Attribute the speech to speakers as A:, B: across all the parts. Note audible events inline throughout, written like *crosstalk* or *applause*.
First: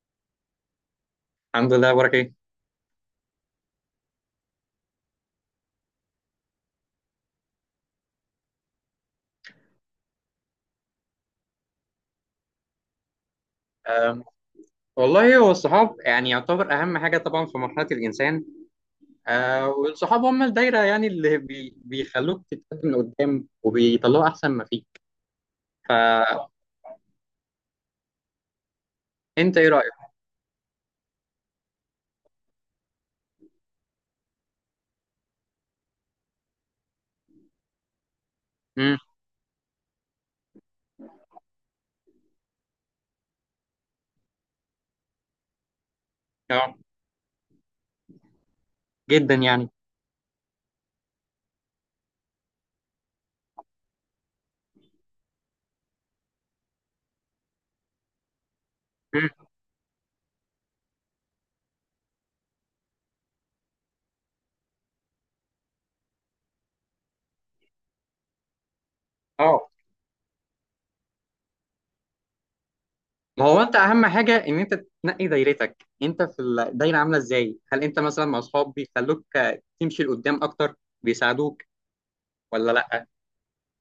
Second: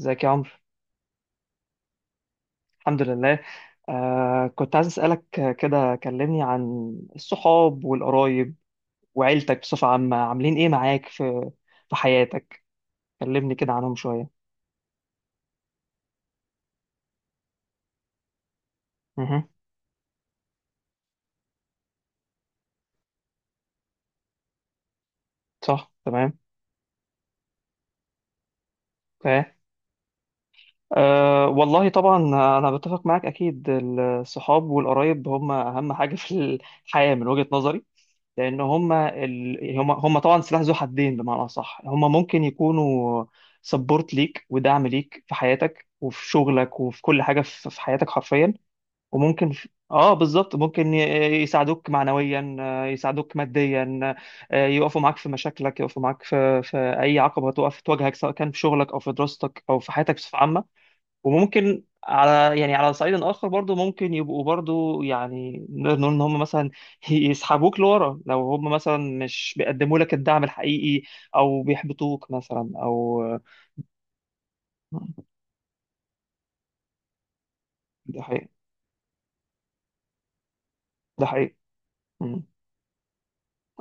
A: ازيك يا عمرو؟
B: الحمد لله، بارك ايه.
A: الحمد لله. كنت عايز اسالك، كده كلمني عن الصحاب والقرايب وعيلتك بصفه عامه عاملين ايه معاك في حياتك. كلمني كده عنهم
B: أه
A: شويه.
B: والله هو الصحاب يعني يعتبر اهم حاجه طبعا في مرحله الانسان.
A: مه.
B: والصحاب هم الدايره يعني اللي بيخلوك تتقدم لقدام وبيطلعوا احسن ما فيك.
A: صح، تمام.
B: فانت
A: اوكي.
B: ايه رايك؟
A: آه، والله طبعا. انا بتفق معاك، اكيد الصحاب والقرايب هم اهم حاجه في الحياه من وجهه نظري. لان
B: امم.
A: هم طبعا سلاح ذو حدين، بمعنى اصح هم ممكن يكونوا سبورت ليك ودعم ليك في حياتك وفي
B: اه،
A: شغلك وفي كل حاجه في حياتك حرفيا.
B: جدا
A: وممكن
B: يعني.
A: اه، بالظبط، ممكن يساعدوك معنويا، يساعدوك ماديا، يقفوا معاك في مشاكلك، يقفوا معاك في اي عقبه تواجهك، سواء كان في شغلك او في
B: امم.
A: دراستك او في حياتك بصفه عامه. وممكن يعني على صعيد اخر، برضو ممكن يبقوا برضو، يعني نقدر نقول ان هم مثلا *laughs* يسحبوك لورا لو هم مثلا مش
B: اه،
A: بيقدموا لك الدعم الحقيقي، او بيحبطوك مثلا، او...
B: ما هو انت اهم حاجه ان انت تنقي دايرتك. انت في الدايره عامله ازاي؟ هل انت
A: ده
B: مثلا مع
A: حقيقي،
B: اصحاب بيخلوك تمشي لقدام اكتر؟
A: ده حقيقي.
B: بيساعدوك
A: مم.
B: ولا لا؟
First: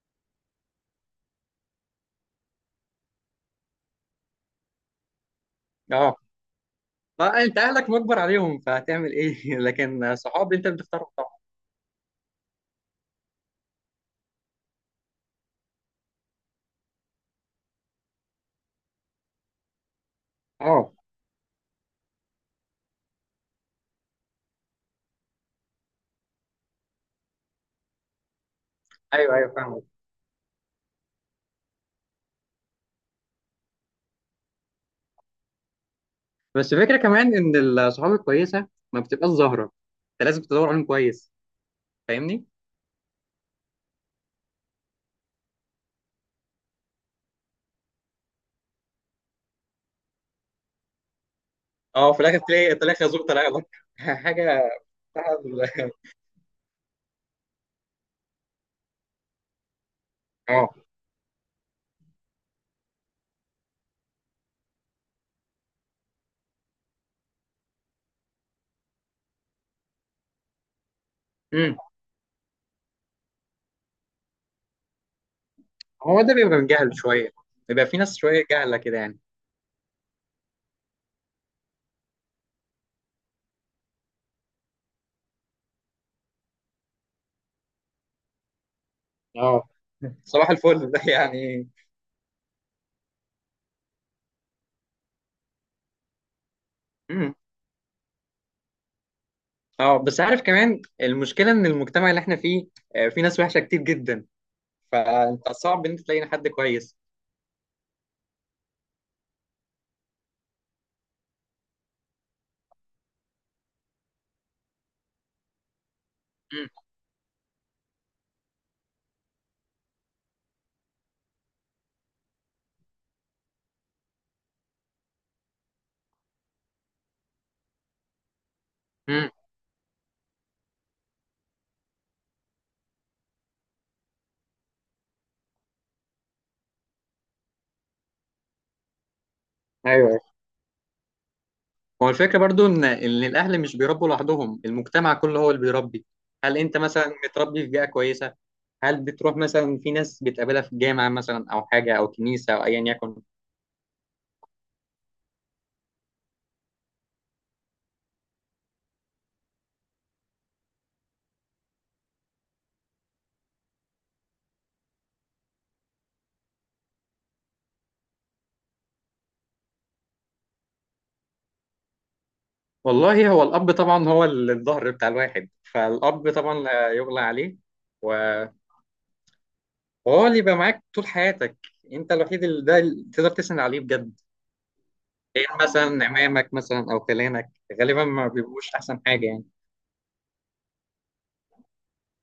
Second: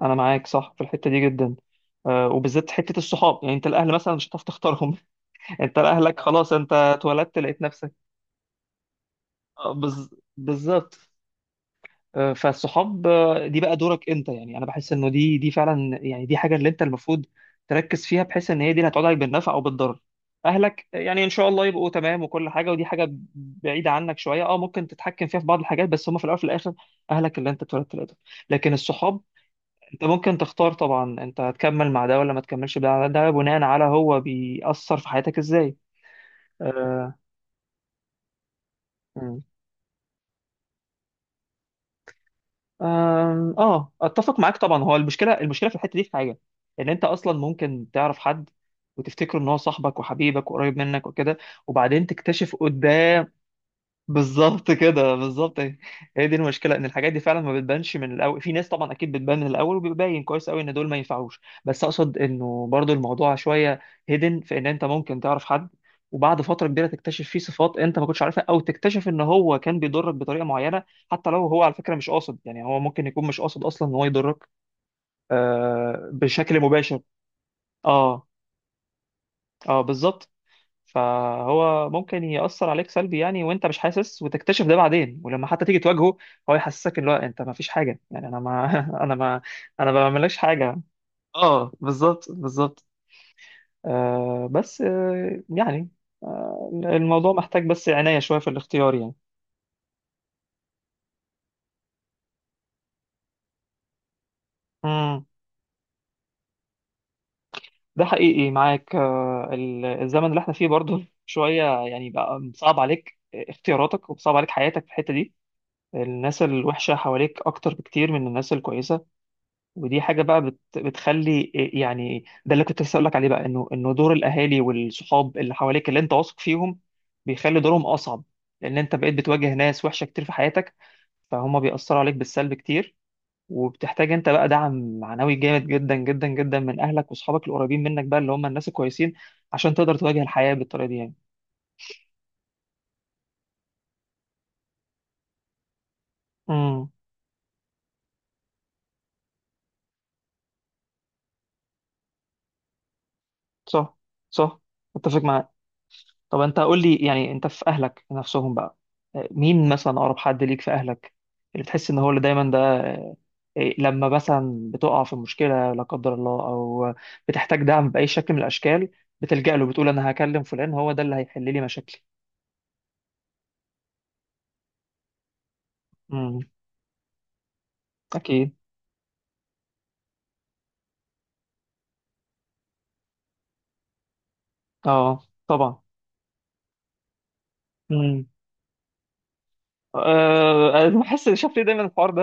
A: انا معاك، صح، في الحته دي جدا. وبالذات حته الصحاب، يعني انت الاهل مثلا مش هتعرف تختارهم. *laughs* انت
B: اه،
A: لاهلك خلاص، انت اتولدت
B: فانت
A: لقيت
B: اهلك
A: نفسك.
B: مجبر عليهم فهتعمل ايه *laughs*
A: آه، بز...
B: لكن صحاب انت
A: بالظبط.
B: بتختارهم طبعا.
A: فالصحاب، دي بقى دورك انت، يعني انا بحس انه دي فعلا، يعني دي حاجه اللي انت المفروض تركز فيها، بحيث ان هي دي اللي هتقعد عليك بالنفع او بالضرر. اهلك
B: اه،
A: يعني ان شاء الله يبقوا تمام وكل حاجه، ودي حاجه بعيده عنك شويه، ممكن تتحكم فيها في بعض الحاجات، بس هم في الاول وفي الاخر اهلك اللي انت اتولدت لقيتهم. لكن الصحاب،
B: ايوه، ايوه، فاهمك.
A: انت ممكن تختار طبعا، انت هتكمل مع ده ولا ما تكملش مع ده، ده بناء على هو بيأثر في حياتك ازاي.
B: بس الفكره كمان ان الصحاب الكويسه ما بتبقاش
A: آه.
B: ظاهره. انت لازم تدور عليهم كويس. فاهمني؟
A: اه، اتفق معاك طبعا، هو المشكله في الحته دي في حاجه، ان انت اصلا ممكن تعرف حد، وتفتكره ان هو صاحبك وحبيبك وقريب منك وكده، وبعدين
B: اه، في الاخر
A: تكتشف
B: تلاقي
A: قدام.
B: خازوق طلع لك *laughs* حاجه.
A: بالظبط كده،
B: بتاع-
A: بالظبط، هي دي المشكله، ان الحاجات دي فعلا ما بتبانش من الاول. في ناس طبعا اكيد بتبان من الاول وبيبين كويس قوي
B: اه،
A: ان دول ما ينفعوش، بس اقصد انه برضو الموضوع شويه هيدن، في ان انت ممكن تعرف حد، وبعد فتره كبيره تكتشف فيه صفات انت ما كنتش عارفها، او تكتشف ان هو كان بيضرك بطريقه معينه، حتى لو هو على
B: امم،
A: فكره مش قاصد، يعني هو ممكن يكون مش قاصد اصلا ان هو يضرك
B: هو ده بيبقى
A: بشكل
B: من جهل
A: مباشر.
B: شويه. بيبقى في ناس
A: اه،
B: شويه جهله كده يعني.
A: اه، بالظبط. فهو ممكن يأثر عليك سلبي يعني، وانت مش حاسس، وتكتشف ده بعدين، ولما حتى تيجي تواجهه هو يحسسك ان هو انت ما فيش حاجة، يعني انا ما *laughs* انا ما
B: اه،
A: انا ما بعملكش
B: صباح
A: حاجة.
B: الفل *laughs* ده يعني.
A: اه، بالظبط، بالظبط. بس، يعني، الموضوع
B: امم.
A: محتاج بس عناية شوية في الاختيار يعني.
B: اه، بس عارف كمان المشكله ان المجتمع اللي احنا فيه في ناس وحشه كتير جدا.
A: امم
B: فانت صعب ان انت تلاقي حد كويس.
A: ده حقيقي معاك، الزمن اللي احنا فيه برضه شوية، يعني بقى صعب عليك اختياراتك وصعب عليك حياتك في الحتة دي. الناس
B: امم.
A: الوحشة حواليك أكتر بكتير من الناس الكويسة. ودي حاجه بقى بتخلي، يعني ده اللي كنت لسه اقول لك عليه بقى، انه دور الاهالي والصحاب اللي حواليك اللي انت واثق فيهم بيخلي دورهم اصعب، لان انت بقيت
B: امم.
A: بتواجه ناس وحشه كتير في حياتك، فهم بيأثروا عليك بالسلب كتير، وبتحتاج انت بقى دعم معنوي جامد جدا جدا جدا من اهلك واصحابك القريبين منك بقى، اللي هم الناس الكويسين، عشان تقدر
B: ايوه،
A: تواجه الحياه بالطريقه دي يعني.
B: هو الفكرة برضو إن الأهل مش بيربوا لوحدهم، المجتمع كله هو اللي بيربي. هل أنت
A: امم
B: مثلا متربي في بيئة كويسة؟ هل بتروح مثلا في ناس بتقابلها في الجامعة مثلا أو حاجة أو كنيسة أو أيا يكن؟
A: صح، صح، متفق معاك. طب انت قول لي، يعني انت في اهلك نفسهم بقى، مين مثلا اقرب حد ليك في اهلك، اللي بتحس ان هو اللي دايما ده، لما مثلا بتقع في مشكله لا قدر الله، او بتحتاج دعم باي شكل من الاشكال، بتلجأ له، بتقول انا هكلم فلان، هو ده اللي هيحل لي مشاكلي.
B: والله هو الأب طبعا، هو الظهر بتاع الواحد، فالأب
A: امم
B: طبعا لا يغلى عليه. و-
A: اكيد.
B: وهو اللي يبقى معاك طول حياتك. أنت الوحيد اللي ده اللي تقدر تسند عليه بجد.
A: اه،
B: غير
A: طبعا.
B: مثلا عمامك مثلا أو خلانك، غالبا
A: امم
B: ما بيبقوش أحسن حاجة يعني.
A: أنا بحس، شايف ليه دايما الحوار ده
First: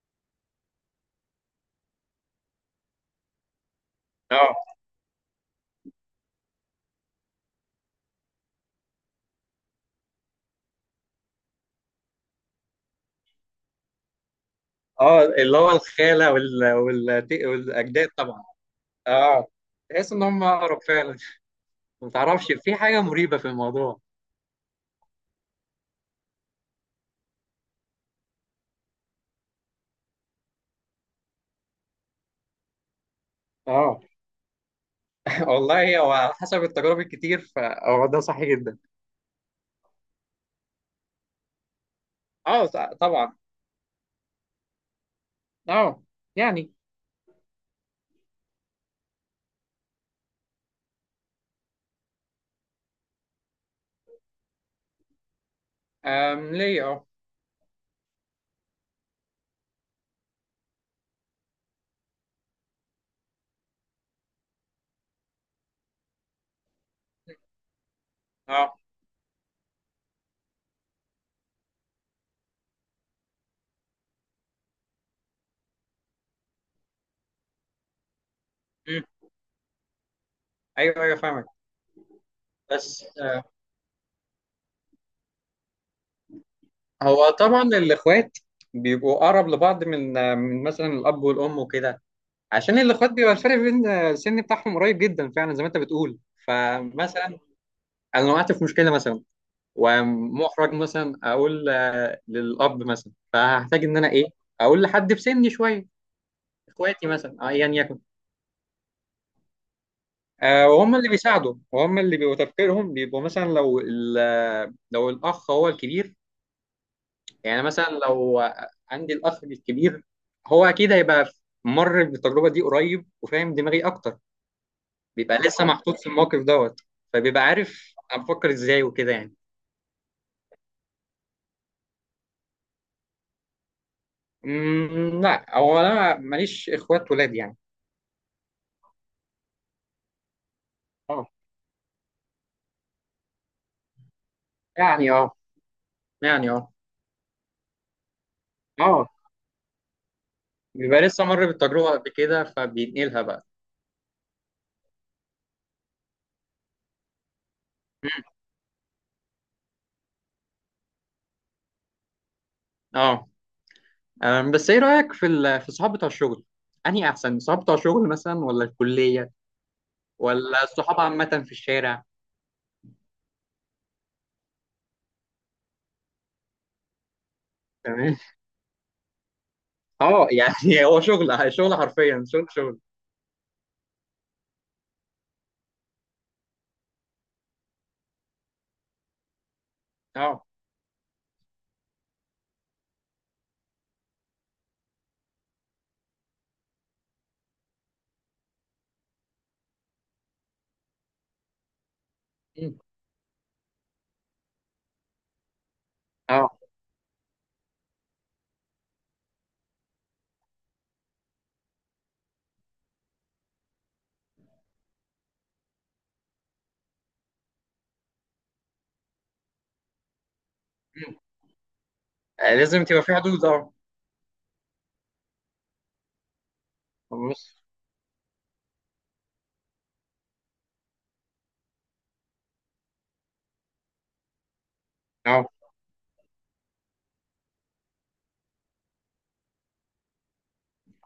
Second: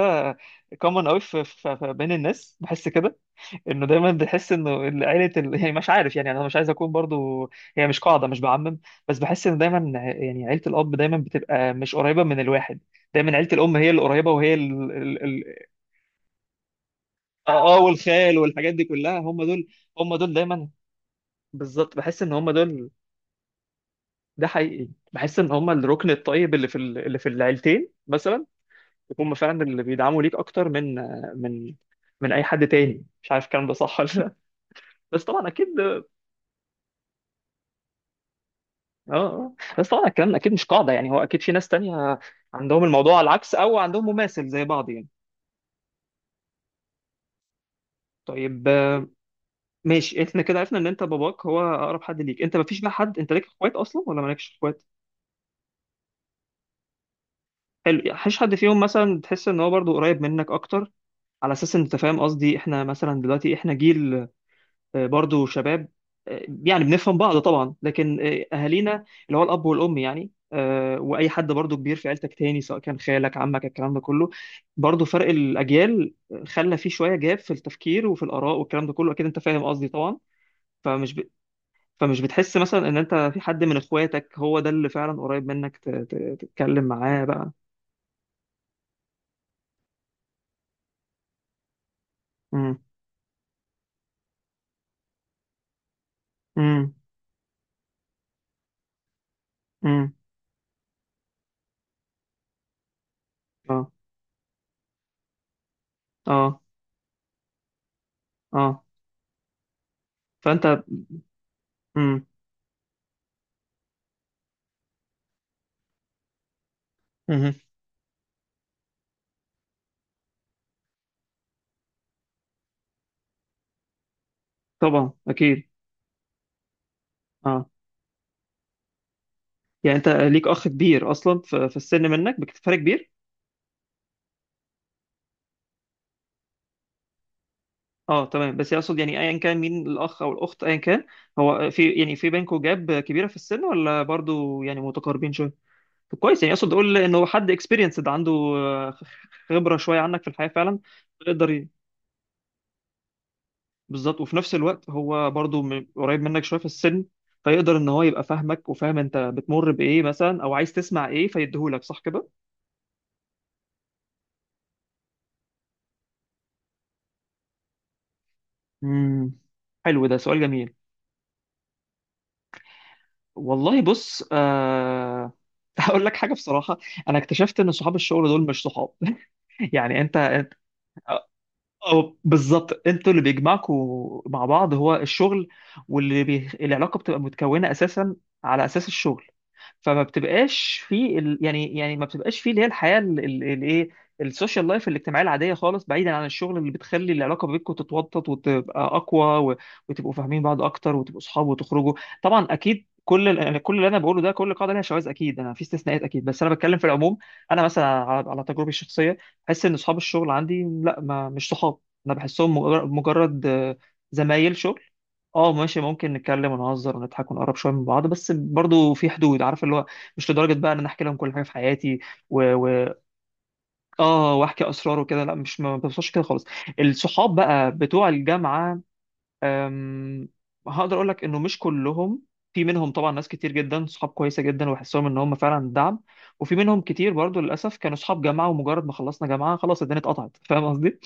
A: كومن قوي بين الناس، بحس كده، انه دايما بتحس
B: اه،
A: انه عيله يعني مش عارف، يعني انا مش عايز اكون برضو، هي مش قاعده، مش بعمم، بس بحس ان دايما يعني عيله الاب دايما بتبقى مش قريبه من الواحد، دايما عيله الام هي اللي قريبه. وهي ال...
B: اه،
A: ال... ال...
B: اللي هو الخالة
A: اه،
B: والأجداد
A: والخال
B: طبعا.
A: والحاجات دي كلها هم
B: اه،
A: دول،
B: تحس
A: هم
B: ان
A: دول
B: هم
A: دايما.
B: اقرب فعلا.
A: بالظبط،
B: ما
A: بحس ان هم
B: تعرفش في
A: دول.
B: حاجه مريبه في الموضوع.
A: ده حقيقي، بحس ان هم الركن الطيب اللي اللي في العيلتين مثلا، هم فعلا اللي بيدعموا ليك اكتر من من اي حد تاني، مش عارف الكلام ده صح
B: اه
A: ولا لا. بس طبعا
B: *laughs*
A: اكيد.
B: والله هو على حسب التجارب الكتير فهو ده صح جدا.
A: اه، آه. بس طبعا الكلام اكيد مش قاعده، يعني هو اكيد في ناس تانية
B: اه،
A: عندهم الموضوع على
B: طبعا.
A: العكس، او عندهم مماثل زي بعض يعني.
B: اه يعني.
A: طيب، ماشي احنا كده عرفنا ان انت باباك هو اقرب حد ليك، انت مفيش بقى حد، انت ليك اخوات اصلا ولا مالكش اخوات؟
B: ليه، اه.
A: حلو، يعني مفيش حد فيهم مثلا تحس ان هو برضو قريب منك اكتر؟ على اساس ان انت فاهم قصدي، احنا مثلا دلوقتي احنا جيل، برضو شباب، يعني بنفهم بعض طبعا، لكن
B: اه.
A: اهالينا اللي هو الاب والام، يعني واي حد برضو كبير في عيلتك تاني، سواء كان خالك عمك الكلام ده كله، برضو فرق الاجيال خلى فيه شويه جاب في التفكير وفي الاراء، والكلام ده
B: مم.
A: كله اكيد انت فاهم قصدي طبعا.
B: ايوه،
A: فمش
B: ايوه،
A: ب...
B: فاهمك.
A: فمش بتحس مثلا ان
B: بس
A: انت في حد من اخواتك هو ده اللي فعلا قريب منك، تتكلم معاه
B: هو
A: بقى؟
B: طبعا الاخوات بيبقوا اقرب لبعض من من مثلا الاب والام وكده.
A: امم.
B: عشان الاخوات بيبقى الفرق بين السن بتاعهم قريب جدا فعلا زي ما انت بتقول.
A: امم.
B: فمثلا انا وقعت في مشكله مثلا،
A: امم.
B: ومحرج مثلا اقول للاب مثلا، فهحتاج
A: اه.
B: ان انا ايه، اقول لحد في سني شويه،
A: اه.
B: اخواتي مثلا ايا يكن.
A: اه. فانت
B: وهم اللي بيساعدوا، وهم اللي
A: امم.
B: بيبقوا تفكيرهم بيبقوا مثلا لو لو الاخ هو الكبير.
A: مهم.
B: يعني مثلا لو عندي الاخ الكبير، هو اكيد هيبقى مر بالتجربه دي قريب وفاهم دماغي اكتر.
A: طبعا،
B: بيبقى لسه
A: اكيد.
B: محطوط في الموقف دوت، فبيبقى
A: اه،
B: عارف انا بفكر ازاي وكده يعني.
A: يعني انت ليك اخ كبير اصلا، في السن منك بفرق كبير؟
B: لا، هو انا ماليش اخوات ولاد يعني.
A: اه، تمام، بس يقصد يعني ايا كان مين الاخ او الاخت، ايا كان،
B: اه
A: هو في، يعني، في بينكم جاب كبيره في السن، ولا برضو يعني
B: يعني. اه
A: متقاربين شويه؟ طب كويس،
B: يعني.
A: يعني اقصد
B: اه.
A: اقول انه هو حد اكسبيرينسد عنده،
B: اه.
A: خبره شويه عنك في الحياه فعلا.
B: بيبقى لسه مر
A: يقدر ي-
B: بالتجربة قبل كده فبينقلها بقى.
A: بالظبط، وفي نفس الوقت هو برضو قريب منك شويه في السن، فيقدر ان هو يبقى فاهمك وفاهم انت بتمر بايه مثلا، او عايز تسمع ايه فيديهولك، صح كده؟
B: اه، بس ايه رأيك في في الصحاب بتوع الشغل؟ أنهي أحسن؟ الصحاب بتوع الشغل مثلا ولا الكلية،
A: امم حلو، ده سؤال
B: ولا
A: جميل.
B: الصحاب عامة في الشارع؟
A: والله، بص، *laughs* هقول لك حاجه بصراحه. انا اكتشفت ان صحاب
B: تمام.
A: الشغل دول مش صحاب. *laughs* يعني انت
B: اه،
A: انت
B: يعني *laughs* هو شغل شغل
A: أو
B: حرفيا، شغل شغل.
A: بالظبط، انتوا اللي بيجمعكوا مع بعض هو الشغل، العلاقه بتبقى متكونه اساسا على اساس الشغل، فما
B: اه.
A: بتبقاش يعني ما بتبقاش في اللي هي الحياه الايه، السوشيال لايف، الاجتماعيه العاديه خالص، بعيدا عن الشغل اللي بتخلي العلاقه بينكم تتوطد وتبقى اقوى و... وتبقوا فاهمين بعض اكتر وتبقوا اصحاب وتخرجوا. طبعا
B: مم.
A: اكيد، يعني كل اللي انا بقوله ده، كل قاعده ليها شواذ اكيد، انا في استثناءات اكيد، بس انا
B: اه.
A: بتكلم في العموم. انا مثلا على تجربتي الشخصيه، بحس ان اصحاب الشغل عندي، لا، ما، مش صحاب. انا بحسهم مجرد زمايل شغل. اه ماشي، ممكن نتكلم ونهزر ونضحك ونقرب شويه من بعض، بس برضو في حدود، عارف اللي هو، مش لدرجه بقى ان انا احكي لهم
B: مم.
A: كل حاجه في حياتي و...
B: لازم
A: و...
B: تبقى في حدود، اه.
A: اه، واحكي اسرار وكده، لا، مش، ما بوصلش كده خالص. الصحاب
B: بص.
A: بقى بتوع الجامعه، أم... هقدر اقول لك انه مش كلهم، في منهم طبعا ناس كتير جدا صحاب كويسه جدا وبحسهم ان هم
B: اه.
A: فعلا دعم، وفي منهم كتير برضو للاسف كانوا صحاب جامعه، ومجرد ما خلصنا جامعه خلاص الدنيا اتقطعت، فاهم قصدي.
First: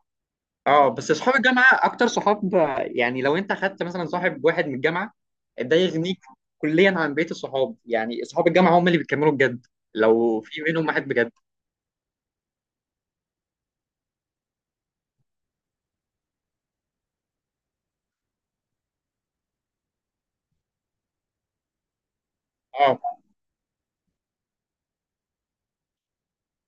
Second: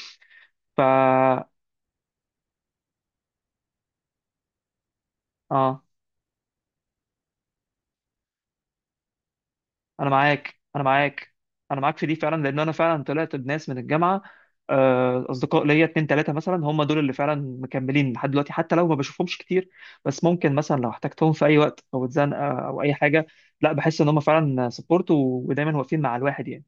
B: اه. بس اصحاب
A: فا
B: الجامعه اكتر صحاب يعني لو انت خدت مثلا صاحب واحد من الجامعه، ده
A: اه،
B: يغنيك كليا عن بقيه الصحاب. يعني اصحاب الجامعه هم اللي بيكملوا بجد،
A: انا
B: لو
A: معاك،
B: في
A: انا
B: منهم واحد بجد.
A: معاك، انا معاك في دي فعلا، لان انا فعلا طلعت بناس من الجامعه، اصدقاء ليا اتنين تلاته مثلا، هم دول اللي فعلا مكملين لحد دلوقتي، حتى لو ما بشوفهمش كتير، بس ممكن مثلا لو احتجتهم في اي وقت او اتزنقه او اي
B: اه.
A: حاجه، لا، بحس ان هم فعلا سبورت ودايما واقفين مع الواحد يعني.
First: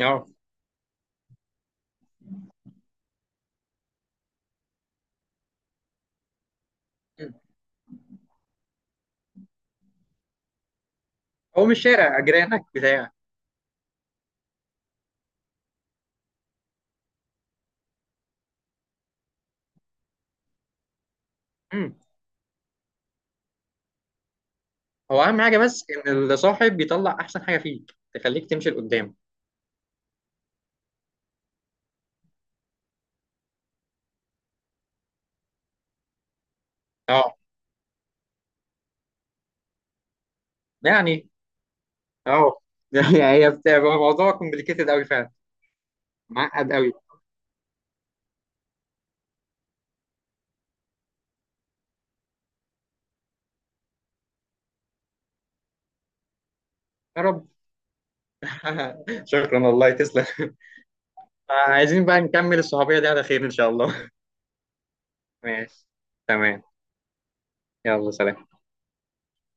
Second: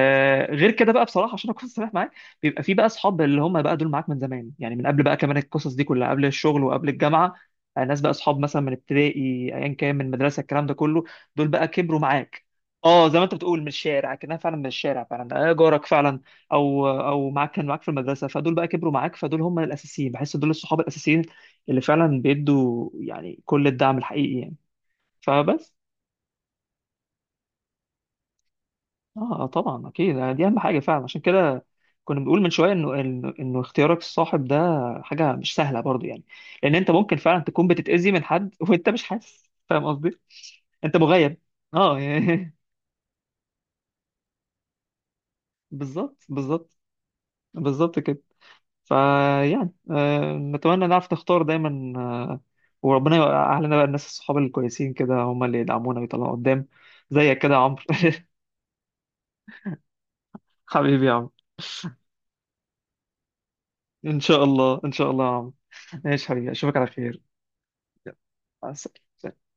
B: اه.
A: غير كده بقى بصراحه، عشان اكون صريح معاك، بيبقى في بقى اصحاب اللي هم بقى دول معاك من زمان، يعني من قبل بقى كمان، القصص دي كلها قبل الشغل وقبل
B: مم.
A: الجامعه. ناس بقى اصحاب مثلا من ابتدائي، ايا كان، من مدرسه، الكلام ده كله، دول
B: هو
A: بقى
B: مش
A: كبروا
B: شارع
A: معاك.
B: جيرانك
A: اه،
B: بتاع.
A: زي ما انت بتقول من الشارع، كانها فعلا من الشارع فعلا، جارك فعلا، او كان معاك في المدرسه، فدول بقى كبروا معاك، فدول هم الاساسيين، بحس دول الصحاب الاساسيين اللي
B: مم.
A: فعلا بيدوا يعني كل الدعم الحقيقي يعني.
B: هو اهم حاجه
A: فبس.
B: بس ان الصاحب بيطلع احسن حاجه فيك تخليك تمشي لقدام.
A: اه، طبعا اكيد، يعني دي اهم حاجه فعلا، عشان كده كنا بنقول من شويه انه انه إنه اختيارك الصاحب ده حاجه مش سهله برضو يعني. لان انت ممكن
B: اه
A: فعلا تكون بتتاذي من حد، *laughs* وانت مش حاسس، فاهم قصدي؟ انت
B: يعني.
A: مغيب. اه يعني،
B: اه *laughs* يعني هي بتبقى موضوع كومبليكيتد قوي فعلا.
A: *laughs* بالظبط، بالظبط.
B: معقد قوي.
A: بالظبط كده. فيعني نتمنى نعرف نختار دايما، وربنا يوقع لنا بقى الناس الصحاب الكويسين كده، هم اللي يدعمونا ويطلعونا قدام،
B: يا
A: زيك
B: رب
A: كده يا عمرو. *laughs*
B: *laughs* شكرا، والله تسلم
A: حبيبي يا عمرو.
B: *laughs* عايزين بقى نكمل الصحوبيه دي على خير ان شاء الله.
A: ان شاء الله، ان شاء الله يا عمرو.
B: ماشي.
A: ماشي حبيبي،
B: تمام.
A: اشوفك على خير.
B: يلا،
A: يلا.
B: سلام.
A: مع السلامة.